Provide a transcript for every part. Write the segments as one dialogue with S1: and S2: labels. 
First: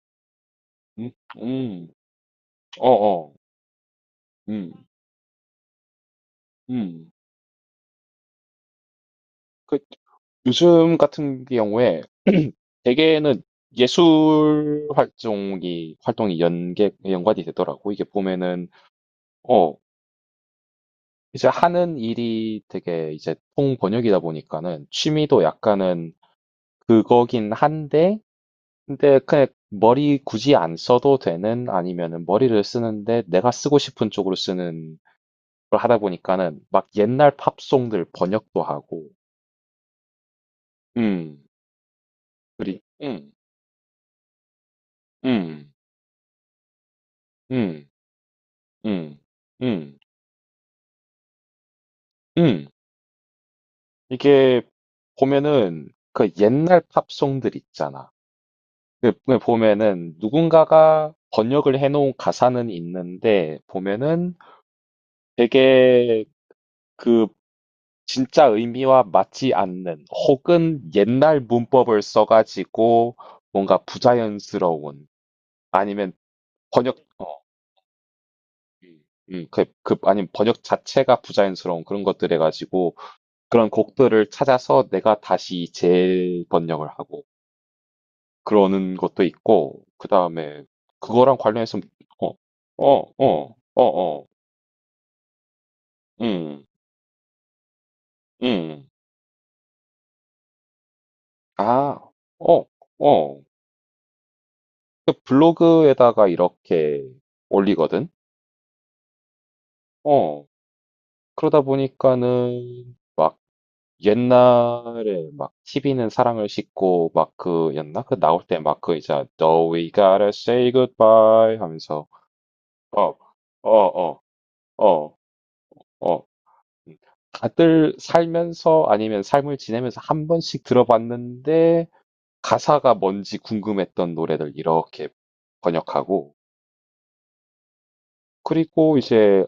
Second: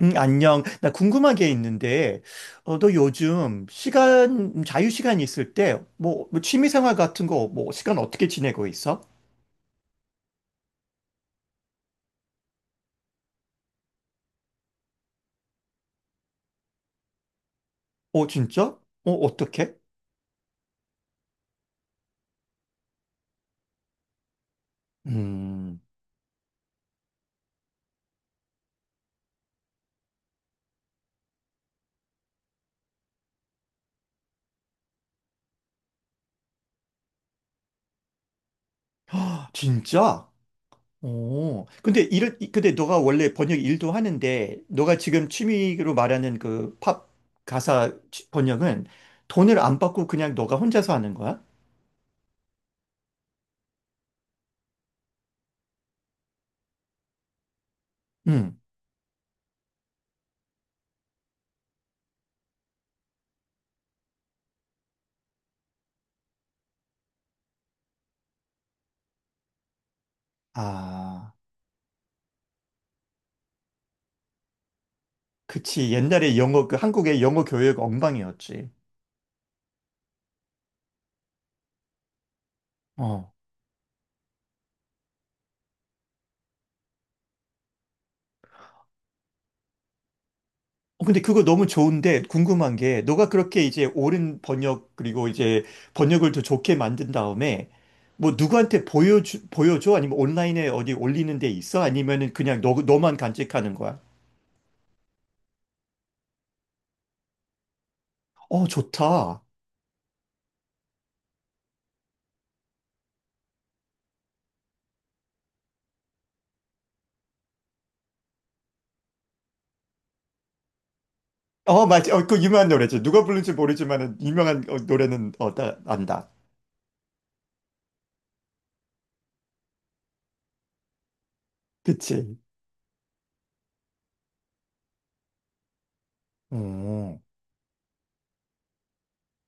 S1: 안녕. 나
S2: 음,
S1: 궁금한 게
S2: 음,
S1: 있는데, 너
S2: 어어,
S1: 요즘 시간,
S2: 음,
S1: 자유 시간 있을 때, 뭐, 뭐 취미 생활
S2: 음.
S1: 같은 거, 뭐, 시간 어떻게 지내고 있어?
S2: 그, 요즘 같은 경우에 대개는 예술 활동이 연계, 연관이 되더라고. 이게
S1: 어,
S2: 보면은,
S1: 진짜? 어,
S2: 어,
S1: 어떻게?
S2: 이제 하는 일이 되게 이제 통번역이다 보니까는 취미도
S1: 음,
S2: 약간은 그거긴 한데, 근데 그냥 머리 굳이 안 써도 되는 아니면은 머리를 쓰는데 내가 쓰고 싶은 쪽으로 쓰는 걸 하다 보니까는 막 옛날 팝송들 번역도 하고,
S1: 진짜?
S2: 음.
S1: 어, 근데 근데
S2: 그리
S1: 너가 원래 번역 일도 하는데, 너가 지금
S2: 음.
S1: 취미로 말하는 그 팝
S2: 음.
S1: 가사 번역은
S2: 음.
S1: 돈을 안
S2: 음.
S1: 받고 그냥 너가 혼자서 하는 거야?
S2: 음. 이게 보면은 그 옛날 팝송들 있잖아.
S1: 음,
S2: 그 보면은 누군가가 번역을 해놓은 가사는 있는데 보면은 되게 그 진짜 의미와 맞지 않는 혹은
S1: 아,
S2: 옛날 문법을 써가지고 뭔가 부자연스러운
S1: 그치.
S2: 아니면
S1: 옛날에 영어, 그
S2: 번역
S1: 한국의 영어 교육 엉망이었지.
S2: 음, 아니면 번역 자체가 부자연스러운 그런 것들 해가지고 그런 곡들을 찾아서 내가 다시 재번역을 하고 그러는 것도 있고, 그 다음에
S1: 어, 근데
S2: 그거랑
S1: 그거 너무
S2: 관련해서,
S1: 좋은데
S2: 어, 어,
S1: 궁금한 게
S2: 어,
S1: 너가
S2: 어,
S1: 그렇게 이제
S2: 어,
S1: 옳은 번역 그리고 이제 번역을 더
S2: 음,
S1: 좋게 만든 다음에 뭐 누구한테
S2: 음,
S1: 보여줘? 아니면 온라인에 어디 올리는 데 있어?
S2: 아,
S1: 아니면은 그냥
S2: 어,
S1: 너만
S2: 어.
S1: 간직하는 거야?
S2: 그 블로그에다가 이렇게 올리거든?
S1: 어, 좋다.
S2: 어. 그러다 보니까는 옛날에 막 TV는 사랑을 싣고 막 그였나? 그 나올 때 막 그 이제 No, we gotta say goodbye
S1: 어,
S2: 하면서
S1: 맞아. 어, 그 유명한 노래지.
S2: 어,
S1: 누가 부른지
S2: 어,
S1: 모르지만은
S2: 어,
S1: 유명한
S2: 어.
S1: 노래는 나
S2: 어,
S1: 안다.
S2: 음. 다들 살면서 아니면 삶을 지내면서 한 번씩 들어봤는데
S1: 그치?
S2: 가사가 뭔지 궁금했던 노래들 이렇게 번역하고
S1: 어,
S2: 그리고 이제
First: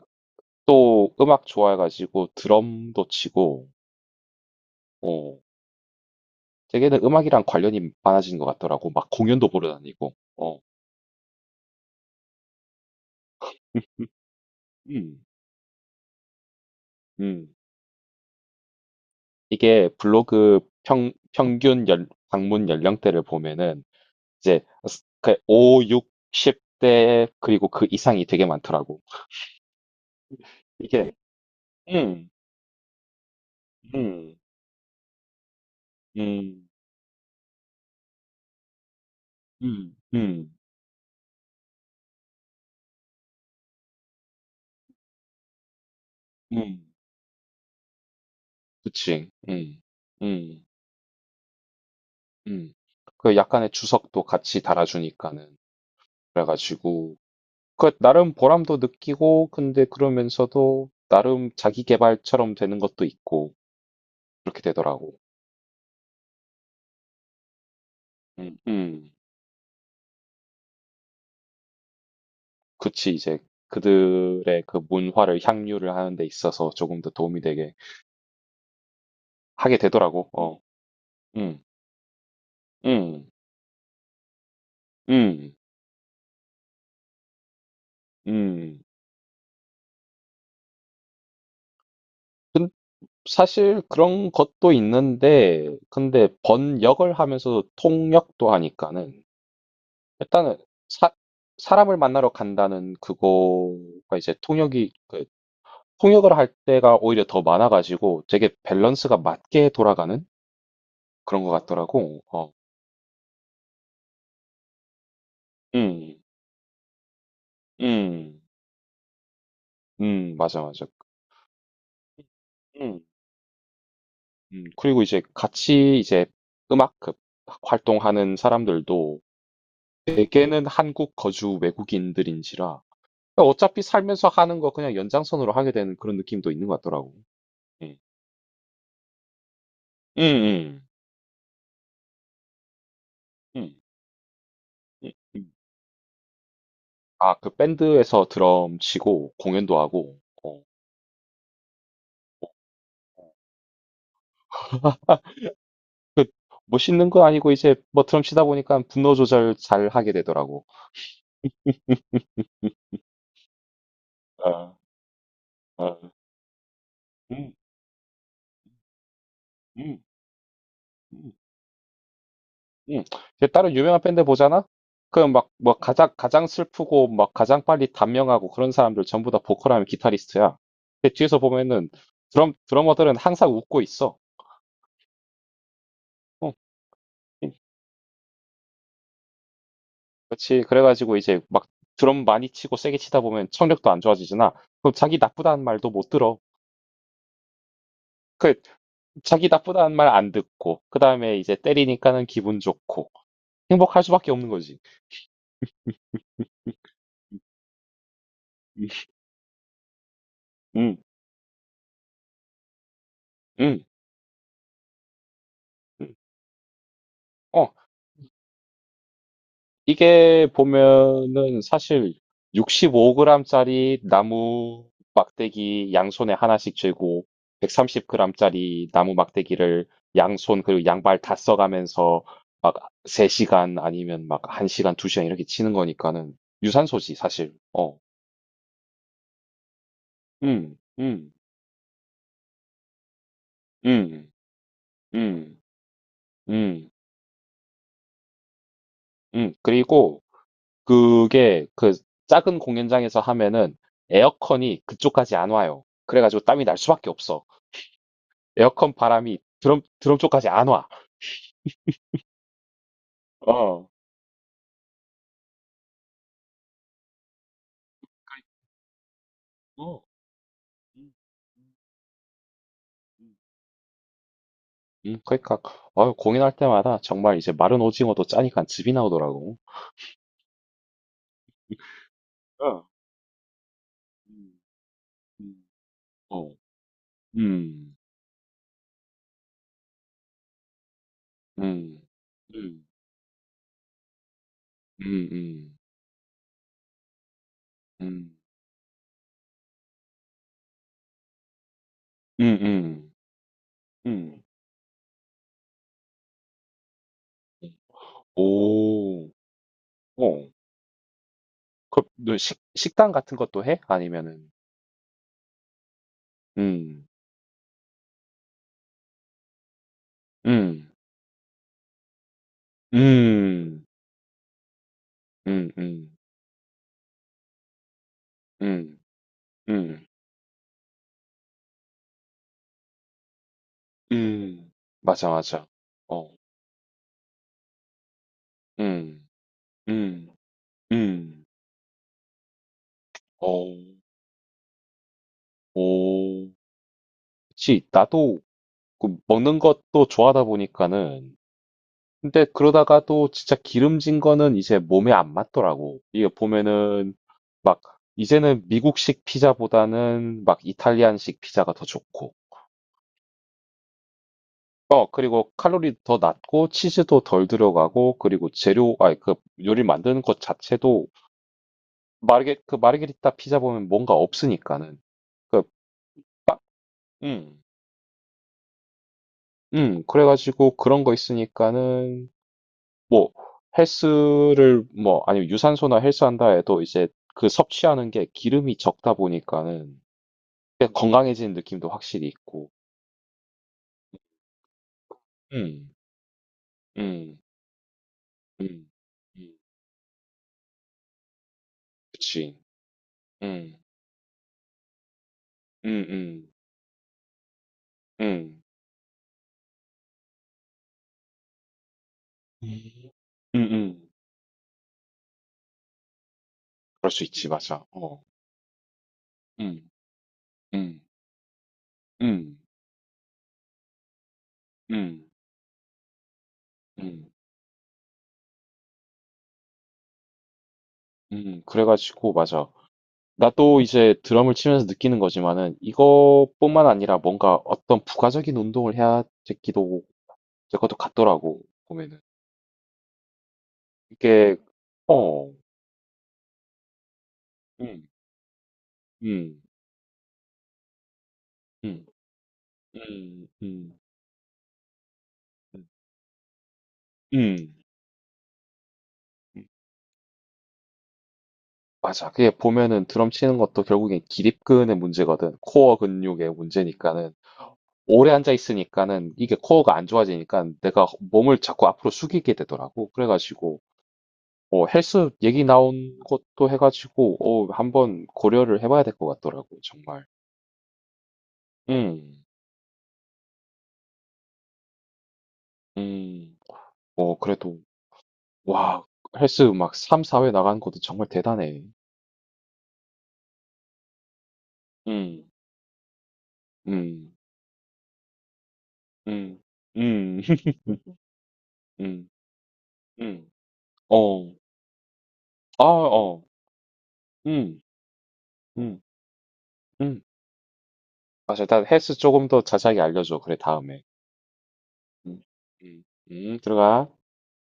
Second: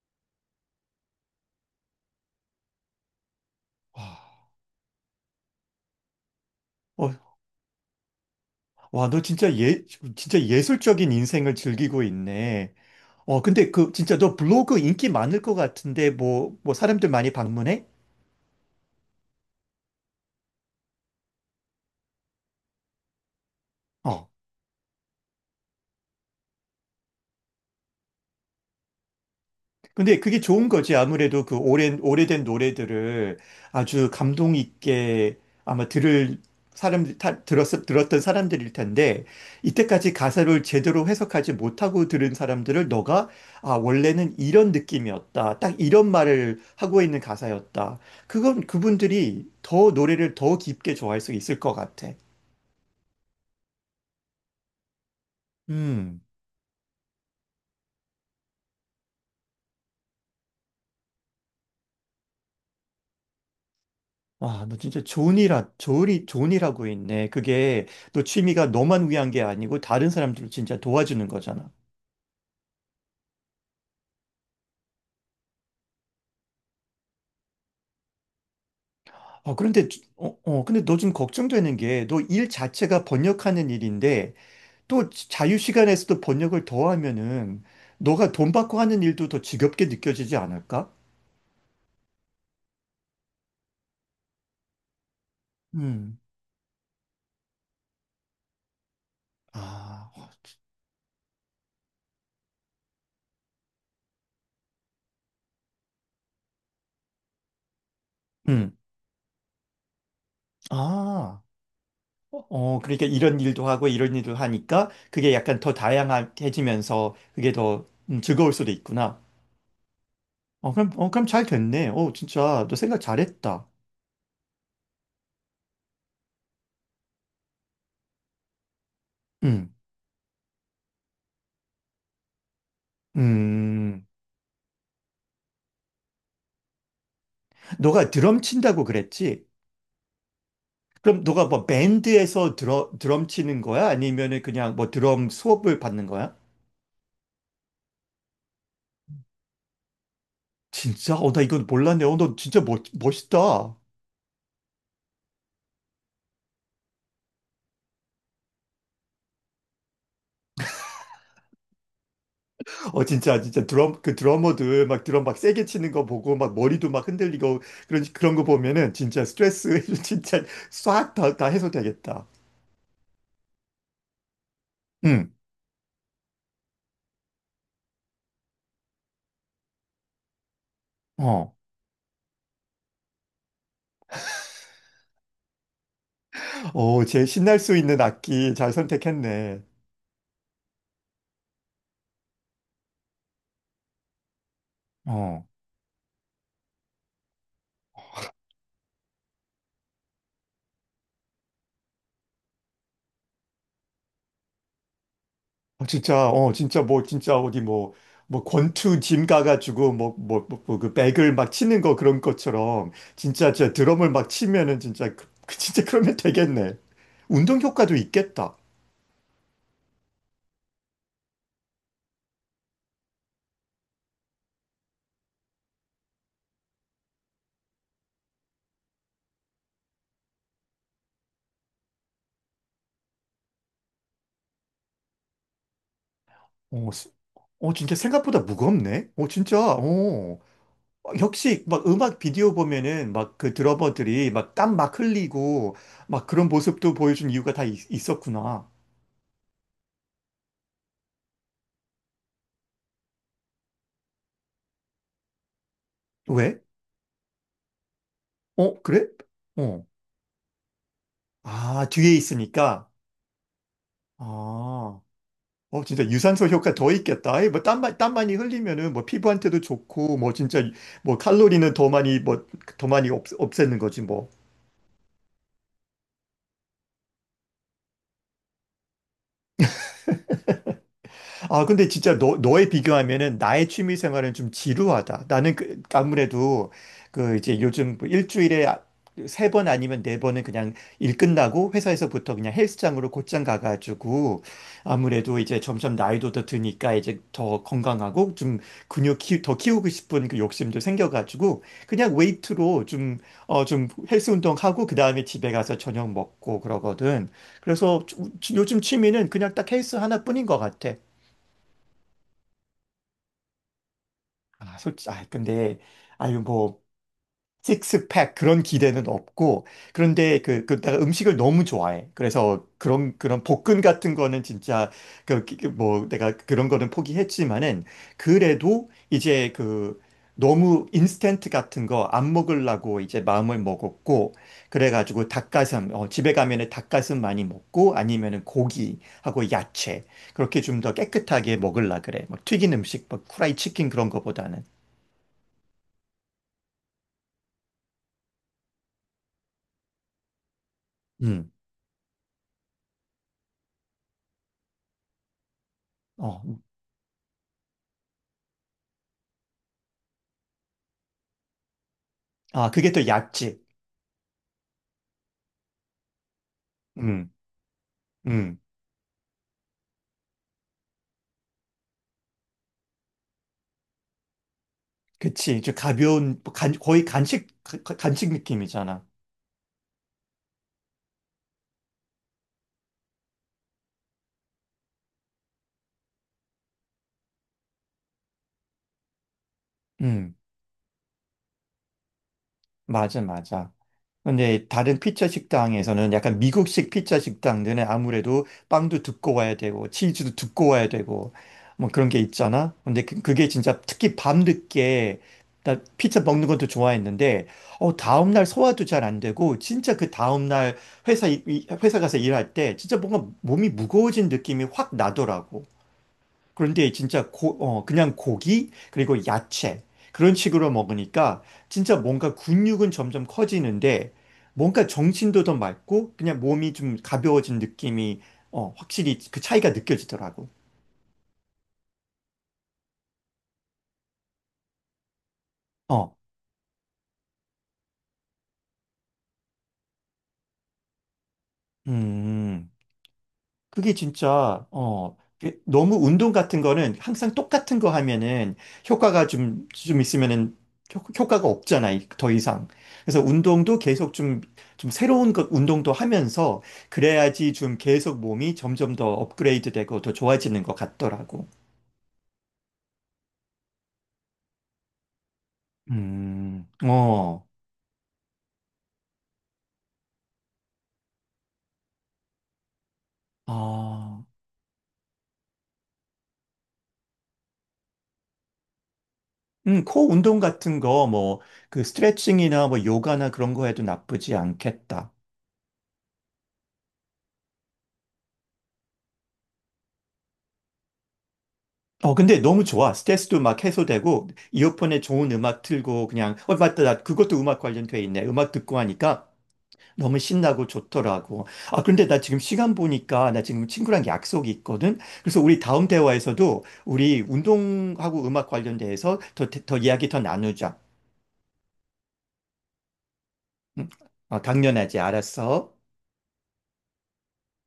S2: 또 음악 좋아해가지고 드럼도 치고
S1: 와,
S2: 어, 되게는
S1: 어,
S2: 음악이랑 관련이 많아진 것 같더라고
S1: 와,
S2: 막
S1: 너
S2: 공연도
S1: 진짜
S2: 보러 다니고
S1: 진짜
S2: 어,
S1: 예술적인 인생을 즐기고 있네. 어, 근데 그 진짜 너 블로그 인기
S2: 음,
S1: 많을 것 같은데 뭐, 뭐 사람들 많이
S2: 음.
S1: 방문해?
S2: 이게 블로그 평균 방문 연령대를 보면은
S1: 어.
S2: 이제 그 5, 6, 0대 그리고 그 이상이 되게 많더라고.
S1: 근데 그게 좋은 거지.
S2: 이게
S1: 아무래도 그 오랜,
S2: 음,
S1: 오래된 노래들을 아주
S2: 음,
S1: 감동 있게 아마 들을
S2: 음,
S1: 사람들, 다, 들었던 사람들일 텐데
S2: 음,
S1: 이때까지
S2: 음,
S1: 가사를 제대로 해석하지 못하고 들은 사람들을 너가 아, 원래는 이런 느낌이었다. 딱 이런 말을
S2: 음,
S1: 하고 있는 가사였다. 그건
S2: 그치,
S1: 그분들이 더 노래를 더
S2: 음,
S1: 깊게 좋아할 수 있을 것 같아.
S2: 음. 그 약간의 주석도 같이 달아주니까는.
S1: 음.
S2: 그래가지고, 그 나름 보람도 느끼고, 근데 그러면서도 나름 자기 개발처럼 되는 것도 있고, 그렇게
S1: 아, 너 진짜
S2: 되더라고.
S1: 좋은 일, 하- 좋은 일, 좋은 일 하고 있네. 그게 너
S2: 음,
S1: 취미가 너만
S2: 음.
S1: 위한 게 아니고 다른 사람들을 진짜 도와주는 거잖아.
S2: 그치, 이제 그들의 그 문화를 향유를 하는 데 있어서 조금 더 도움이 되게
S1: 아,
S2: 하게
S1: 그런데,
S2: 되더라고. 어,
S1: 근데 너 좀
S2: 음,
S1: 걱정되는 게 너 일 자체가
S2: 음,
S1: 번역하는 일인데 또
S2: 음,
S1: 자유 시간에서도 번역을 더 하면은 너가 돈 받고
S2: 음.
S1: 하는 일도 더 지겹게 느껴지지 않을까?
S2: 사실 그런 것도 있는데,
S1: 음.
S2: 근데 번역을 하면서 통역도 하니까는,
S1: 아,
S2: 일단은 사, 사람을 만나러 간다는 그거가 이제 통역이, 그 통역을 할 때가 오히려 더 많아가지고 되게
S1: 음.
S2: 밸런스가 맞게 돌아가는
S1: 아.
S2: 그런 것 같더라고. 어,
S1: 어, 그러니까 이런 일도 하고 이런 일도 하니까 그게 약간 더
S2: 음,
S1: 다양해지면서 그게 더
S2: 음,
S1: 즐거울 수도 있구나.
S2: 맞아,
S1: 어,
S2: 맞아.
S1: 그럼, 어, 그럼 잘 됐네. 어, 진짜, 너 생각
S2: 음,
S1: 잘했다.
S2: 그리고 이제 같이 이제 음악 그 활동하는 사람들도
S1: 음,
S2: 대개는 한국 거주 외국인들인지라 그러니까 어차피
S1: 음.
S2: 살면서 하는 거 그냥 연장선으로 하게 되는 그런 느낌도 있는 것 같더라고. 예.
S1: 너가 드럼 친다고 그랬지?
S2: 음, 음,
S1: 그럼 너가 뭐 밴드에서 드럼 치는
S2: 음,
S1: 거야? 아니면은 그냥 뭐
S2: 음,
S1: 드럼
S2: 음.
S1: 수업을 받는 거야?
S2: 아, 그 밴드에서 드럼 치고 공연도 하고, 어,
S1: 진짜? 어, 나 이건 몰랐네. 어, 너 진짜
S2: 어.
S1: 멋있다.
S2: 그 멋있는 건 아니고 이제 뭐 드럼 치다 보니까 분노 조절 잘 하게 되더라고.
S1: 어, 진짜, 진짜 드럼, 그
S2: 어,
S1: 드러머들 막 드럼 막 세게 치는
S2: 어,
S1: 거 보고 막 머리도 막
S2: 음,
S1: 흔들리고 그런 거 보면은 진짜 스트레스
S2: 음,
S1: 진짜 싹
S2: 음,
S1: 다 해소되겠다.
S2: 음. 이제 다른 유명한 밴드 보잖아? 그럼
S1: 음.
S2: 막, 뭐, 가장, 가장 슬프고, 막, 가장 빨리 단명하고 그런 사람들 전부 다 보컬하면 기타리스트야. 근데 뒤에서
S1: 어,
S2: 보면은 드러머들은 항상 웃고 있어. 어,
S1: 제일 신날 수 있는 악기 잘 선택했네.
S2: 그렇지. 그래가지고 이제 막 드럼 많이 치고 세게 치다 보면 청력도 안 좋아지잖아. 그럼 자기
S1: 어,
S2: 나쁘다는 말도 못 들어. 그 자기 나쁘다는 말 안 듣고 그 다음에 이제 때리니까는 기분 좋고 행복할 수밖에 없는 거지.
S1: 진짜, 진짜 뭐, 진짜 어디 뭐, 뭐 권투 짐 가가지고 뭐 그
S2: 음,
S1: 백을 막 치는 거 그런 것처럼 진짜 저
S2: 음,
S1: 드럼을 막 치면은 진짜, 그 진짜
S2: 음.
S1: 그러면 되겠네. 운동
S2: 어.
S1: 효과도 있겠다.
S2: 이게 보면은 사실 65g짜리 나무 막대기 양손에 하나씩 쥐고 130g짜리 나무 막대기를 양손 그리고 양발 다 써가면서 막 3시간 아니면 막 1시간, 2시간 이렇게 치는 거니까는
S1: 어, 스-
S2: 유산소지 사실.
S1: 어, 진짜
S2: 어.
S1: 생각보다 무겁네. 어, 진짜, 어.
S2: 음.
S1: 어,
S2: 음.
S1: 역시 막 음악 비디오 보면은 막 그 드러머들이
S2: 음.
S1: 막 땀 막
S2: 음.
S1: 흘리고 막 그런
S2: 음.
S1: 모습도 보여준 이유가 다 있었구나.
S2: 음. 그리고 그게 그 작은 공연장에서 하면은 에어컨이 그쪽까지 안 와요. 그래가지고
S1: 왜?
S2: 땀이 날 수밖에 없어.
S1: 어,
S2: 에어컨
S1: 그래?
S2: 바람이 드럼,
S1: 어.
S2: 드럼 쪽까지 안 와.
S1: 아, 뒤에 있으니까.
S2: 어.
S1: 아. 어, 진짜 유산소 효과 더 있겠다. 아이, 뭐, 땀, 땀 많이 흘리면은, 뭐, 피부한테도
S2: 어.
S1: 좋고, 뭐, 진짜,
S2: 음,
S1: 뭐, 칼로리는
S2: 음,
S1: 더 많이, 뭐, 더 많이
S2: 음.
S1: 없애는 거지, 뭐.
S2: 그러니까 공연할 때마다 정말 이제 마른 오징어도 짜니까 즙이 나오더라고.
S1: 아, 근데 진짜 너에
S2: 어.
S1: 비교하면은 나의 취미 생활은 좀
S2: 음,
S1: 지루하다. 나는
S2: 음.
S1: 그,
S2: 어.
S1: 아무래도 그 이제
S2: 음.
S1: 요즘 뭐 일주일에 아, 세번 아니면 네 번은 그냥 일 끝나고
S2: 음.
S1: 회사에서부터 그냥
S2: 음.
S1: 헬스장으로 곧장 가가지고 아무래도 이제
S2: 음.
S1: 점점 나이도 더 드니까 이제 더
S2: 음.
S1: 건강하고
S2: 음.
S1: 좀 근육 더 키우고 싶은 그 욕심도 생겨가지고 그냥 웨이트로
S2: 음.
S1: 좀 헬스
S2: 음.
S1: 운동하고 그 다음에 집에 가서 저녁 먹고 그러거든.
S2: 음.
S1: 그래서 요즘
S2: 오.
S1: 취미는 그냥 딱 헬스 하나뿐인
S2: 어.
S1: 것 같아.
S2: 너 식당 같은 것도 해? 아니면은
S1: 아, 솔직히, 아, 근데, 아유, 뭐,
S2: 음.
S1: 식스팩 그런 기대는 없고, 그런데
S2: 음.
S1: 내가 음식을 너무 좋아해. 그래서 그런 볶음
S2: 음.
S1: 같은 거는 진짜,
S2: 음.
S1: 뭐,
S2: 음.
S1: 내가 그런 거는 포기했지만은, 그래도
S2: 음.
S1: 이제 그,
S2: 음.
S1: 너무 인스턴트 같은 거 안 먹으려고 이제 마음을 먹었고,
S2: 음.
S1: 그래가지고
S2: 맞아, 맞아.
S1: 닭가슴, 어, 집에
S2: 어.
S1: 가면은 닭가슴 많이 먹고, 아니면은
S2: 음.
S1: 고기하고 야채,
S2: 음.
S1: 그렇게 좀 더
S2: 음.
S1: 깨끗하게 먹으려 그래. 막 튀긴 음식, 막 후라이
S2: 어.
S1: 치킨 그런 거보다는.
S2: 오. 그치. 나도 그 먹는 것도 좋아하다 보니까는
S1: 음.
S2: 근데 그러다가 또 진짜 기름진 거는 이제 몸에 안 맞더라고. 이게
S1: 어. 음.
S2: 보면은 막 이제는 미국식 피자보다는 막 이탈리안식 피자가 더 좋고.
S1: 아, 그게 또 약지.
S2: 어, 그리고 칼로리 더 낮고 치즈도
S1: 음,
S2: 덜 들어가고 그리고
S1: 음,
S2: 아니 그 요리 만드는 것 자체도 마르게리타 피자 보면 뭔가 없으니까는
S1: 그치.
S2: 그
S1: 좀 가벼운, 뭐 거의 간식,
S2: 음.
S1: 간식 느낌이잖아.
S2: 그래가지고 그런 거 있으니까는 뭐 헬스를 뭐 아니면 유산소나 헬스 한다 해도 이제 그 섭취하는 게 기름이 적다 보니까는
S1: 음.
S2: 꽤 건강해지는 느낌도 확실히 있고
S1: 맞아, 맞아. 근데 다른 피자
S2: 음,
S1: 식당에서는 약간 미국식 피자
S2: 음,
S1: 식당들은 아무래도
S2: 음,
S1: 빵도 두꺼워야
S2: 음,
S1: 되고 치즈도 두꺼워야 되고 뭐 그런 게
S2: 그치
S1: 있잖아. 근데 그게
S2: 음,
S1: 진짜 특히 밤늦게 나
S2: 음,
S1: 피자 먹는
S2: 음,
S1: 것도 좋아했는데 다음날
S2: 음,
S1: 소화도 잘 안 되고 진짜 그 다음날 회사 회사 가서 일할 때 진짜 뭔가
S2: 음,
S1: 몸이
S2: 음,
S1: 무거워진 느낌이 확 나더라고. 그런데
S2: 그럴 수
S1: 진짜
S2: 있지 맞아
S1: 그냥
S2: 어,
S1: 고기, 그리고 야채,
S2: 음,
S1: 그런 식으로
S2: 음,
S1: 먹으니까 진짜 뭔가
S2: 음,
S1: 근육은 점점 커지는데 뭔가
S2: 음,
S1: 정신도 더 맑고 그냥 몸이 좀
S2: 음,
S1: 가벼워진 느낌이 어, 확실히 그 차이가 느껴지더라고.
S2: 그래가지고 맞아 나도 이제 드럼을 치면서 느끼는 거지만은
S1: 어,
S2: 이것뿐만 아니라 뭔가 어떤 부가적인 운동을 해야 되기도 될 것도 같더라고 보면은
S1: 음. 그게
S2: 이게
S1: 진짜,
S2: 어,
S1: 너무 운동 같은 거는 항상 똑같은 거
S2: 음,
S1: 하면은 효과가
S2: 음,
S1: 좀 있으면은 효과가 없잖아,
S2: 음,
S1: 더 이상. 그래서
S2: 음,
S1: 운동도
S2: 음,
S1: 계속 좀 새로운 것, 운동도 하면서 그래야지
S2: 음,
S1: 좀 계속 몸이 점점 더
S2: 음.
S1: 업그레이드 되고 더 좋아지는 것 같더라고.
S2: 맞아. 그게 보면은 드럼 치는 것도 결국엔 기립근의 문제거든. 코어 근육의
S1: 음,
S2: 문제니까는
S1: 어,
S2: 오래 앉아 있으니까는 이게 코어가 안 좋아지니까 내가 몸을 자꾸 앞으로 숙이게 되더라고. 그래가지고
S1: 아,
S2: 헬스 얘기 나온 것도 해가지고, 한번 고려를 해봐야 될 것 같더라고,
S1: 코
S2: 정말.
S1: 운동 같은 거, 뭐, 그
S2: 음,
S1: 스트레칭이나 뭐 요가나 그런 거 해도 나쁘지 않겠다.
S2: 음, 어, 그래도, 와, 헬스 막 3, 4회 나가는 것도 정말 대단해.
S1: 어, 근데 너무 좋아. 스트레스도 막 해소되고, 이어폰에 좋은
S2: 음,
S1: 음악 틀고, 그냥, 어, 맞다. 나
S2: 음,
S1: 그것도 음악 관련돼 있네. 음악 듣고 하니까
S2: 음,
S1: 너무
S2: 음,
S1: 신나고 좋더라고. 아, 그런데 나
S2: 음,
S1: 지금 시간 보니까, 나
S2: 음,
S1: 지금 친구랑 약속이
S2: 어,
S1: 있거든? 그래서 우리
S2: 아,
S1: 다음
S2: 어,
S1: 대화에서도 우리
S2: 음,
S1: 운동하고 음악
S2: 음,
S1: 관련돼서 더 이야기 더
S2: 음.
S1: 나누자.
S2: 맞아, 일단 헬스 조금 더 자세하게 알려줘, 그래,
S1: 응?
S2: 다음에.
S1: 어, 당연하지.
S2: 음,
S1: 알았어.
S2: 음, 들어가.